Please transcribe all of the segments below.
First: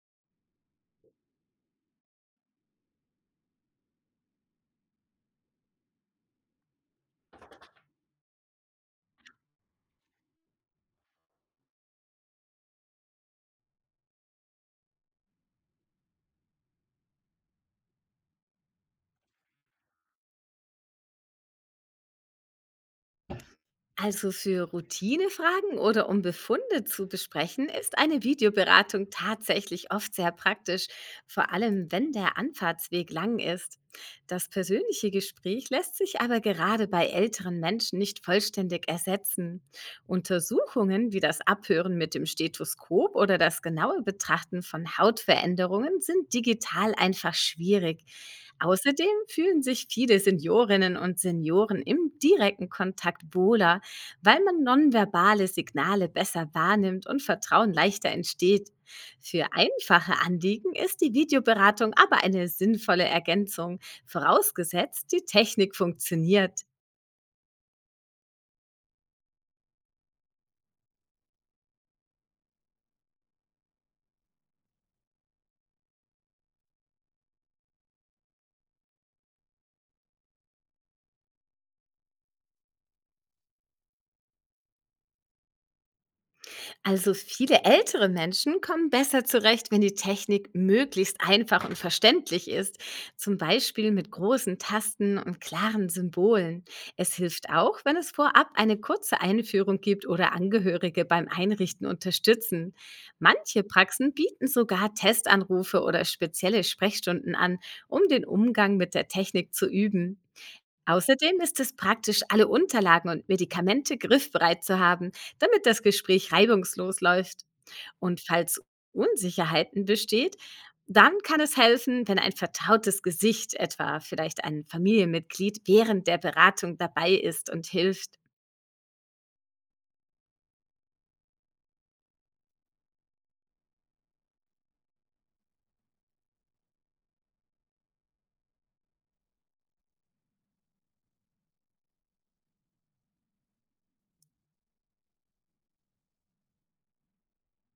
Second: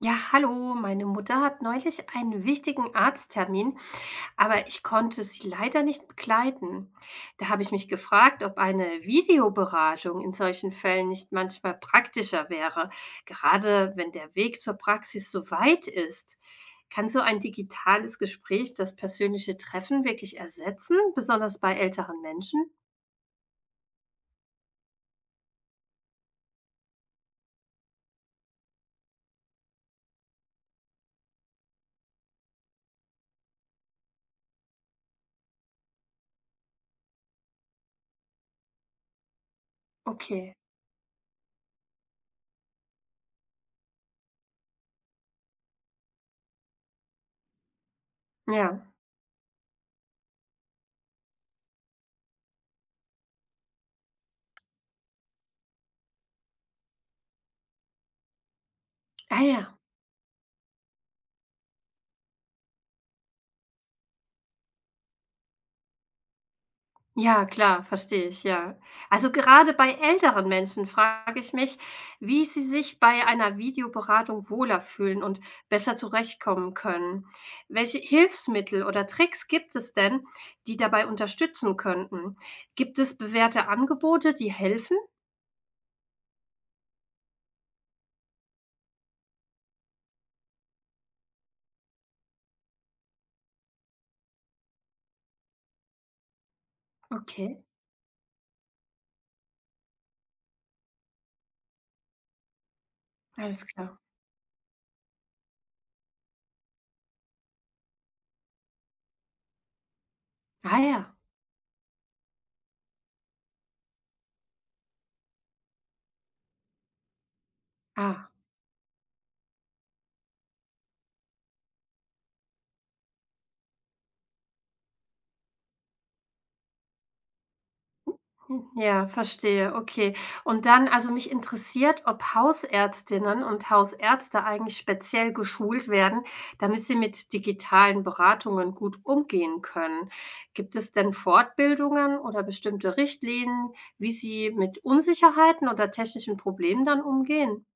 Ja, hallo, meine Mutter hat neulich einen wichtigen Arzttermin, aber ich konnte sie leider nicht begleiten. Da habe ich mich gefragt, ob eine Videoberatung in solchen Fällen nicht manchmal praktischer wäre, gerade wenn der Weg zur Praxis so weit ist. Kann so ein digitales Gespräch das persönliche Treffen wirklich ersetzen, besonders bei älteren Menschen? Also für Routinefragen oder um Befunde zu besprechen, ist eine Videoberatung tatsächlich oft sehr praktisch, vor allem wenn der Anfahrtsweg lang ist. Das persönliche Gespräch lässt sich aber gerade bei älteren Menschen nicht vollständig ersetzen. Okay. Untersuchungen wie das Abhören mit dem Stethoskop oder das genaue Betrachten von Hautveränderungen sind digital einfach schwierig. Ja. Außerdem fühlen sich viele Seniorinnen und Senioren im direkten Kontakt wohler, weil man nonverbale Signale besser wahrnimmt und Vertrauen leichter entsteht. Ah Für ja. einfache Anliegen ist die Videoberatung aber eine sinnvolle Ergänzung, vorausgesetzt die Technik funktioniert. Ja, klar, verstehe ich, ja. Also gerade bei älteren Menschen frage ich mich, wie sie sich bei einer Videoberatung wohler fühlen und besser zurechtkommen können. Welche Hilfsmittel oder Tricks gibt es denn, die dabei unterstützen könnten? Gibt es bewährte Angebote, die helfen? Also viele ältere Menschen kommen besser zurecht, wenn die Technik möglichst einfach und verständlich ist, zum Beispiel mit großen Tasten und klaren Symbolen. Es hilft Okay, auch, wenn es vorab eine kurze Einführung gibt oder Angehörige beim Einrichten unterstützen. Manche alles klar. Praxen bieten sogar Testanrufe oder spezielle Sprechstunden an, um den Umgang mit der Technik zu üben. Ah ja, Außerdem ist es praktisch, alle Unterlagen und Medikamente griffbereit zu haben, damit das Gespräch reibungslos läuft. Und ah. falls Unsicherheiten besteht, dann kann es helfen, wenn ein vertrautes Gesicht, etwa vielleicht ein Familienmitglied, während der Beratung dabei ist und hilft. Ja, verstehe, okay. Und dann also, mich interessiert, ob Hausärztinnen und Hausärzte eigentlich speziell geschult werden, damit sie mit digitalen Beratungen gut umgehen können. Gibt es denn Fortbildungen oder bestimmte Richtlinien, wie sie mit Unsicherheiten oder technischen Problemen dann umgehen?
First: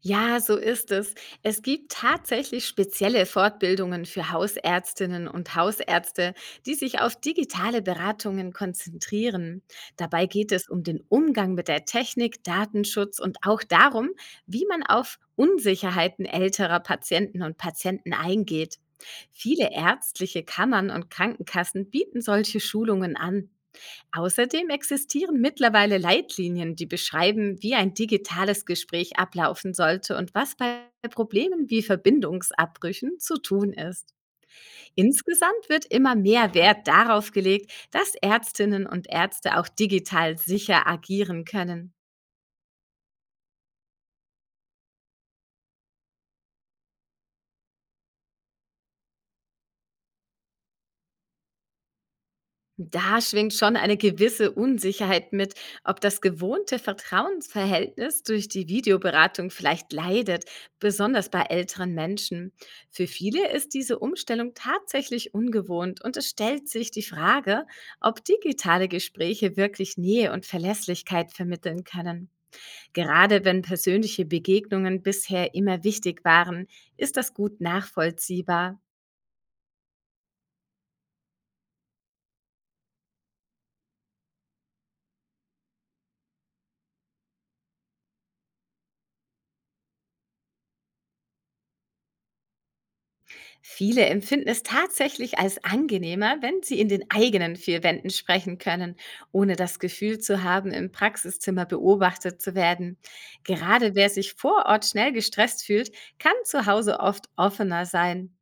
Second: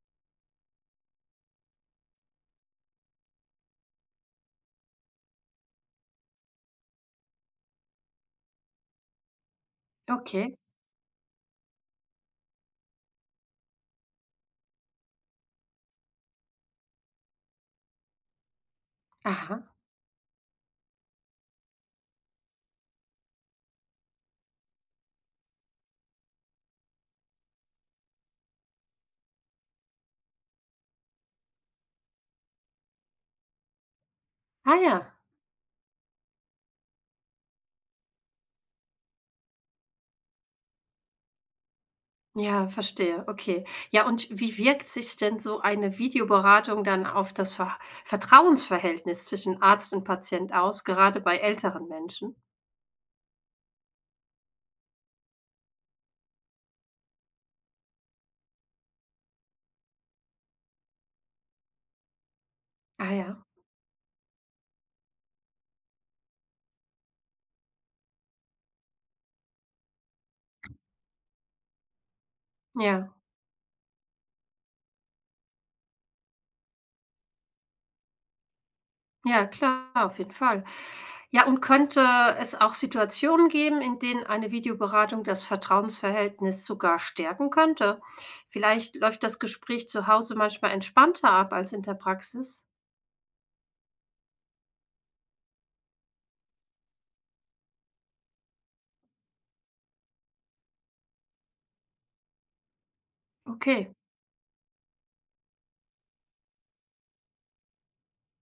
Ja, so ist es. Es gibt tatsächlich spezielle Fortbildungen für Hausärztinnen und Hausärzte, die sich auf digitale Beratungen konzentrieren. Dabei geht Okay. es um den Umgang mit der Technik, Datenschutz und auch darum, wie man auf Unsicherheiten älterer Patienten und Patienten eingeht. Aha. Viele ärztliche Kammern und Krankenkassen bieten solche Schulungen an. Außerdem existieren mittlerweile Leitlinien, die beschreiben, wie ein digitales Gespräch ablaufen sollte und was bei Problemen wie Verbindungsabbrüchen zu tun ist. Ah ja. Insgesamt wird immer mehr Wert darauf gelegt, dass Ärztinnen und Ärzte auch digital sicher agieren können. Ja, verstehe, okay. Ja, und wie wirkt sich denn so eine Videoberatung dann auf das Vertrauensverhältnis zwischen Arzt und Patient aus, gerade bei älteren Menschen? Da schwingt schon eine gewisse Unsicherheit mit, ob das gewohnte Vertrauensverhältnis durch die Videoberatung vielleicht leidet, besonders bei älteren Menschen. Für Ah ja, viele ist diese Umstellung tatsächlich ungewohnt und es stellt sich die Frage, ob digitale Gespräche wirklich Nähe und Verlässlichkeit vermitteln können. ja, Gerade wenn persönliche Begegnungen bisher immer wichtig waren, ist das gut nachvollziehbar. ja, klar, auf jeden Fall. Ja, und könnte es auch Situationen geben, in denen eine Videoberatung das Vertrauensverhältnis sogar stärken könnte? Vielleicht läuft das Gespräch zu Hause manchmal entspannter ab als in der Praxis? Viele empfinden es tatsächlich als angenehmer, wenn sie in den eigenen vier Wänden sprechen können, ohne das Gefühl zu haben, im Praxiszimmer beobachtet zu werden. Okay. Gerade wer sich vor Ort schnell gestresst fühlt, kann zu Hause oft offener sein.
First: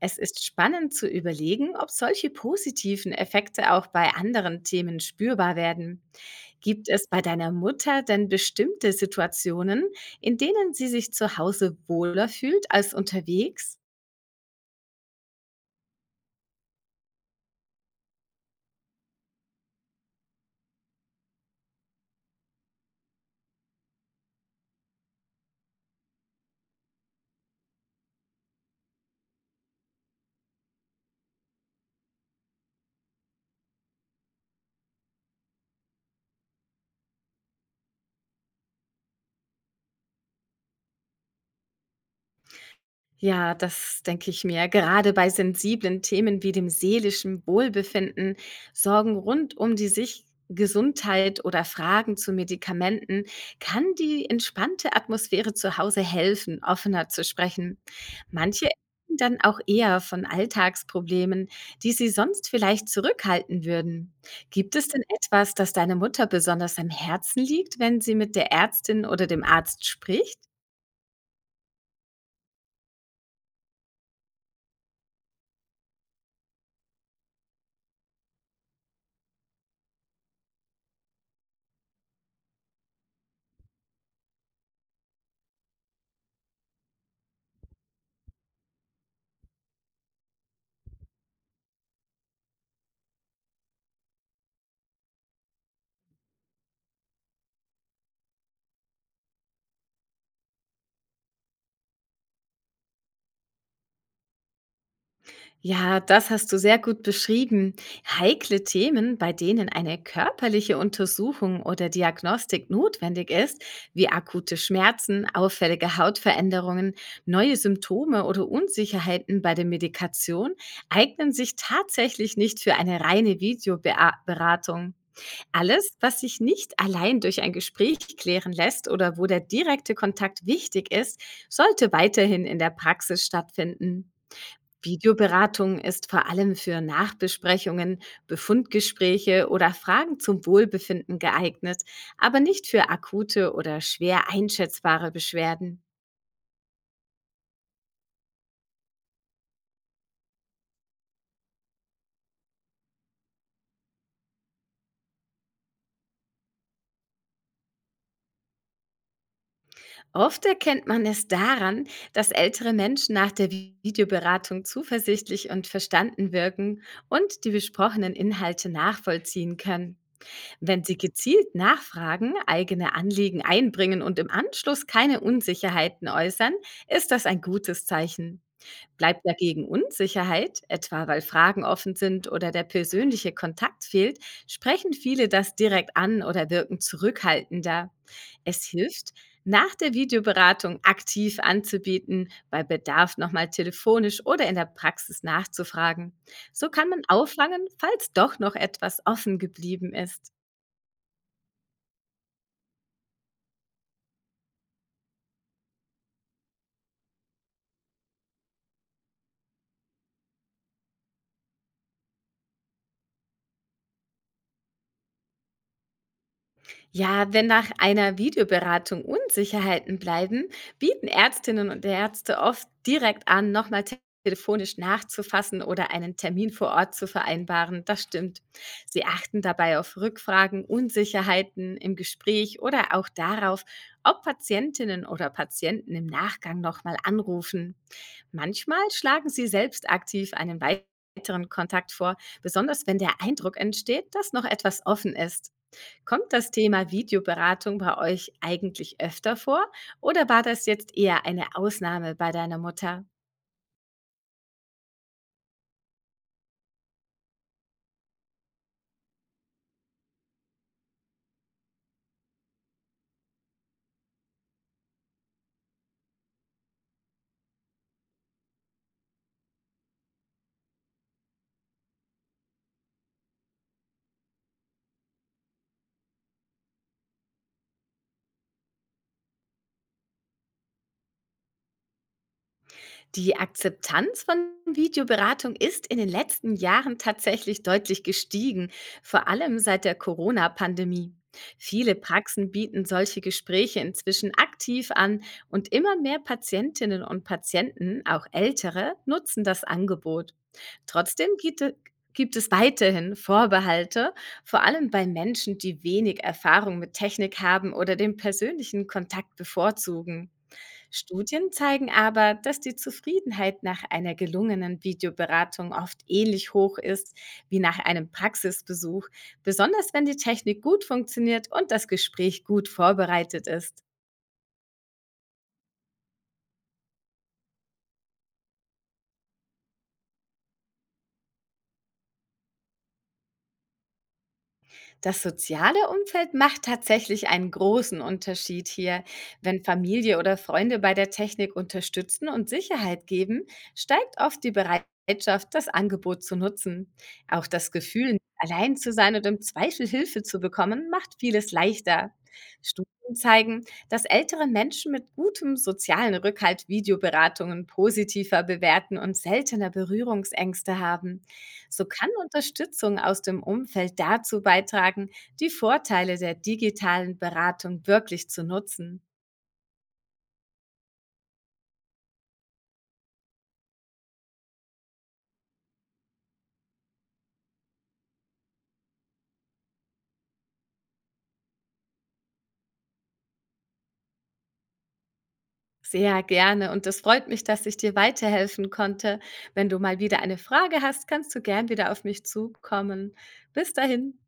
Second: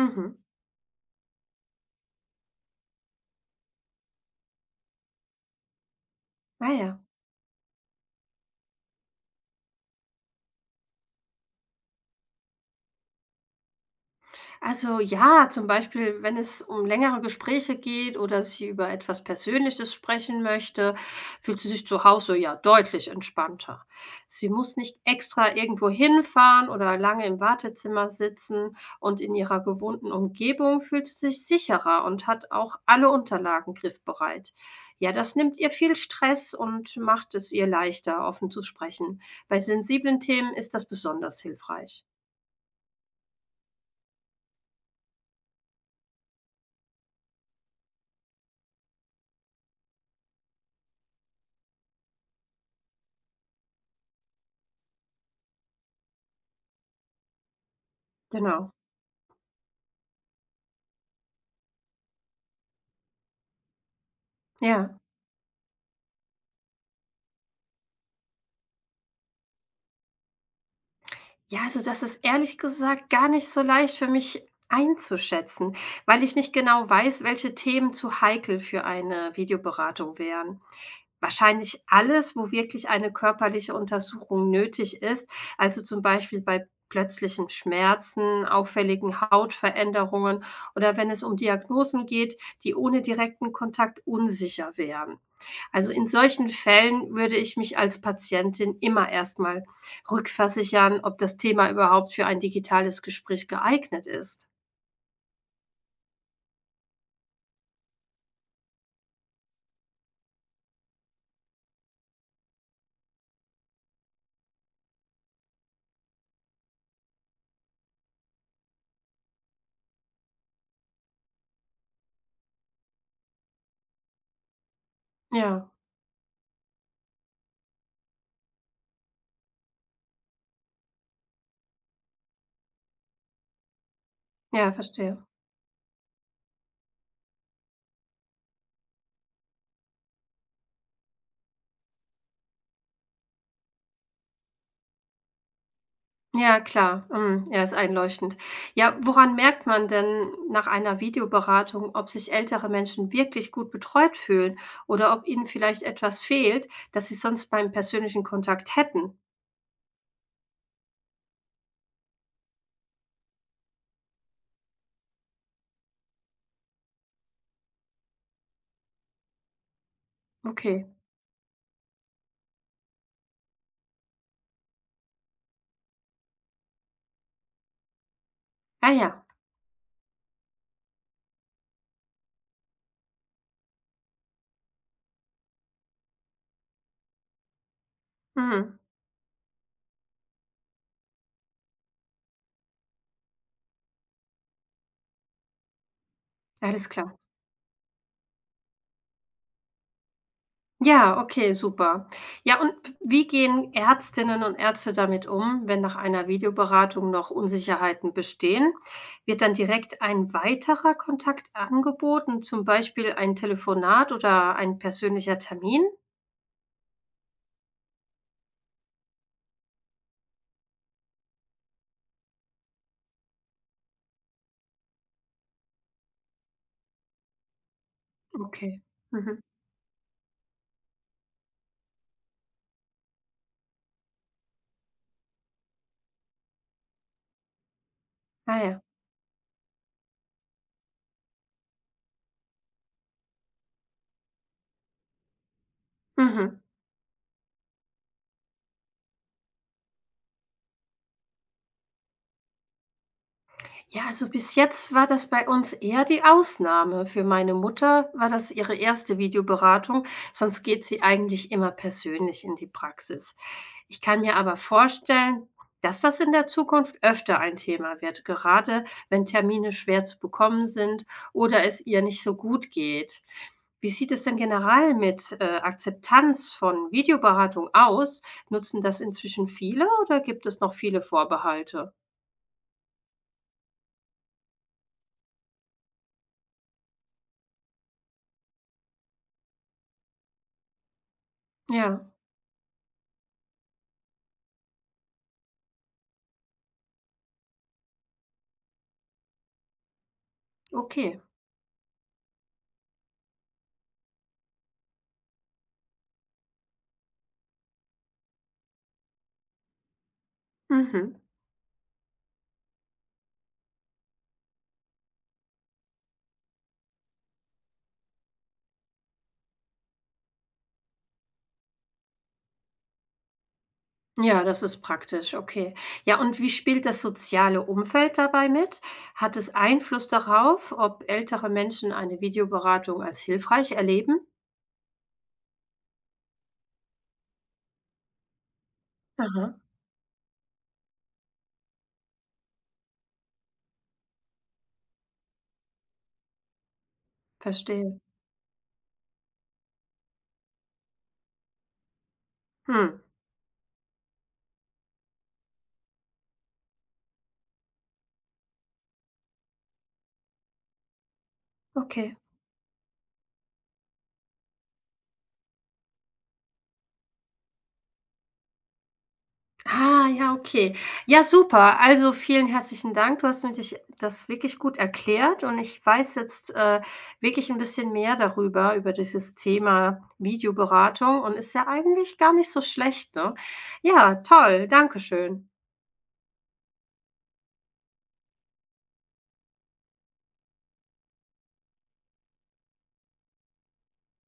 Es ist spannend zu überlegen, ob solche positiven Effekte auch bei anderen Themen spürbar werden. Ah Gibt ja. es bei deiner Mutter denn bestimmte Situationen, in denen sie sich zu Hause wohler fühlt als unterwegs? Also ja, zum Beispiel, wenn es um längere Gespräche geht oder sie über etwas Persönliches sprechen möchte, fühlt sie sich zu Hause ja deutlich entspannter. Sie muss nicht extra irgendwo hinfahren oder lange im Wartezimmer sitzen und in ihrer gewohnten Umgebung fühlt sie sich sicherer und hat auch alle Unterlagen griffbereit. Ja, das nimmt ihr viel Stress und macht es ihr leichter, offen zu sprechen. Bei sensiblen Themen ist das besonders hilfreich. Ja, das denke ich mir. Gerade bei sensiblen Themen wie dem seelischen Wohlbefinden, Sorgen rund um die sich Gesundheit oder Fragen zu Medikamenten kann die entspannte Atmosphäre zu Hause helfen, offener zu sprechen. Manche Genau. erzählen dann auch eher von Alltagsproblemen, die sie sonst vielleicht zurückhalten würden. Gibt es Ja. denn etwas, das deine Mutter besonders am Herzen liegt, wenn sie mit der Ärztin oder dem Arzt spricht? Ja, also das ist ehrlich gesagt gar nicht so leicht für mich einzuschätzen, weil ich nicht genau weiß, welche Themen zu heikel für eine Videoberatung wären. Wahrscheinlich alles, wo wirklich eine körperliche Untersuchung nötig ist, also zum Beispiel bei plötzlichen Schmerzen, auffälligen Hautveränderungen oder wenn es um Diagnosen geht, die ohne direkten Kontakt unsicher wären. Also in solchen Fällen würde ich mich als Patientin immer erstmal rückversichern, ob das Thema überhaupt für ein digitales Gespräch geeignet ist. Ja, das hast du sehr gut beschrieben. Heikle Themen, bei denen eine körperliche Untersuchung oder Diagnostik notwendig ist, wie akute Schmerzen, auffällige Hautveränderungen, neue Symptome oder Unsicherheiten bei der Medikation, eignen sich tatsächlich nicht für eine reine Videoberatung. Ja, Alles, was sich nicht allein durch ein Gespräch klären lässt oder wo der direkte Kontakt wichtig ist, sollte weiterhin in der Praxis stattfinden. ja, verstehe. Videoberatung ist vor allem für Nachbesprechungen, Befundgespräche oder Fragen zum Wohlbefinden geeignet, aber nicht für akute oder schwer einschätzbare Beschwerden. Ja, klar. Mhm. Ja, ist einleuchtend. Ja, woran merkt man denn nach einer Videoberatung, ob sich ältere Menschen wirklich gut betreut fühlen oder ob ihnen vielleicht etwas fehlt, das sie sonst beim persönlichen Kontakt hätten? Oft erkennt man es daran, dass ältere Menschen nach der Videoberatung zuversichtlich und verstanden wirken und die besprochenen Inhalte nachvollziehen können. Wenn Okay. sie gezielt nachfragen, eigene Anliegen einbringen und im Anschluss keine Unsicherheiten äußern, ist das ein gutes Zeichen. Ah Bleibt ja. dagegen Unsicherheit, etwa weil Fragen offen sind oder der persönliche Kontakt fehlt, sprechen viele das direkt an oder wirken zurückhaltender. Es Mhm. hilft, nach der Videoberatung aktiv anzubieten, bei Bedarf nochmal telefonisch oder in der Praxis nachzufragen. So kann Alles man klar. auffangen, falls doch noch etwas offen geblieben ist. Ja, okay, super. Ja, und wie gehen Ärztinnen und Ärzte damit um, wenn nach einer Videoberatung noch Unsicherheiten bestehen? Wird dann direkt ein weiterer Kontakt angeboten, zum Beispiel ein Telefonat oder ein persönlicher Termin? Ja, wenn nach einer Videoberatung Unsicherheiten bleiben, bieten Ärztinnen und Ärzte oft direkt an, nochmal telefonisch nachzufassen oder einen Termin vor Ort zu vereinbaren. Das stimmt. Okay. Sie achten Mhm. dabei auf Rückfragen, Unsicherheiten im Gespräch oder auch darauf, ob Patientinnen oder Patienten im Nachgang nochmal anrufen. Ah ja. Manchmal schlagen sie selbst aktiv einen weiteren Kontakt vor, besonders wenn der Eindruck entsteht, dass noch etwas offen ist. Kommt das Mhm. Thema Videoberatung bei euch eigentlich öfter vor oder war das jetzt eher eine Ausnahme bei deiner Mutter? Ja, also bis jetzt war das bei uns eher die Ausnahme. Für meine Mutter war das ihre erste Videoberatung, sonst geht sie eigentlich immer persönlich in die Praxis. Ich kann mir aber vorstellen, dass das in der Zukunft öfter ein Thema wird, gerade wenn Termine schwer zu bekommen sind oder es ihr nicht so gut geht. Wie sieht es denn generell mit Akzeptanz von Videoberatung aus? Nutzen das inzwischen viele oder gibt es noch viele Vorbehalte? Die Akzeptanz von Videoberatung ist in den letzten Jahren tatsächlich deutlich gestiegen, vor allem seit der Corona-Pandemie. Viele Ja, Praxen bieten solche Gespräche inzwischen aktiv an und immer mehr Patientinnen und Patienten, auch ältere, nutzen das Angebot. okay. Trotzdem gibt es weiterhin Vorbehalte, vor allem bei Menschen, die wenig Erfahrung mit Technik haben oder den persönlichen Kontakt bevorzugen. Mhm. Studien zeigen aber, dass die Zufriedenheit nach einer gelungenen Videoberatung oft ähnlich hoch ist wie nach einem Praxisbesuch, besonders wenn die Technik gut funktioniert und das Gespräch gut vorbereitet ist. Ja, das ist praktisch, okay. Ja, und wie spielt das soziale Umfeld dabei mit? Hat es Einfluss darauf, ob ältere Menschen eine Videoberatung als hilfreich erleben? Das soziale Umfeld macht tatsächlich einen großen Unterschied hier. Aha, Wenn Familie oder Freunde bei der Technik unterstützen und Sicherheit geben, steigt oft die Bereitschaft, das Angebot zu nutzen. Auch das verstehe. Gefühl, nicht allein zu sein und im Zweifel Hilfe zu bekommen, macht vieles leichter. Studien Hm, zeigen, dass ältere Menschen mit gutem sozialen Rückhalt Videoberatungen positiver bewerten und seltener Berührungsängste haben. So kann okay. Unterstützung aus dem Umfeld dazu beitragen, die Vorteile der digitalen Beratung wirklich zu nutzen. Ah, ja, okay. Ja, super. Also vielen herzlichen Dank. Du hast mir dich das wirklich gut erklärt und ich weiß jetzt wirklich ein bisschen mehr darüber, über dieses Thema Videoberatung und ist ja eigentlich gar nicht so schlecht, ne? Ja, toll. Dankeschön. Sehr gerne und es freut mich, dass ich dir weiterhelfen konnte. Wenn du mal wieder eine Frage hast, kannst du gern wieder auf mich zukommen. Bis dahin.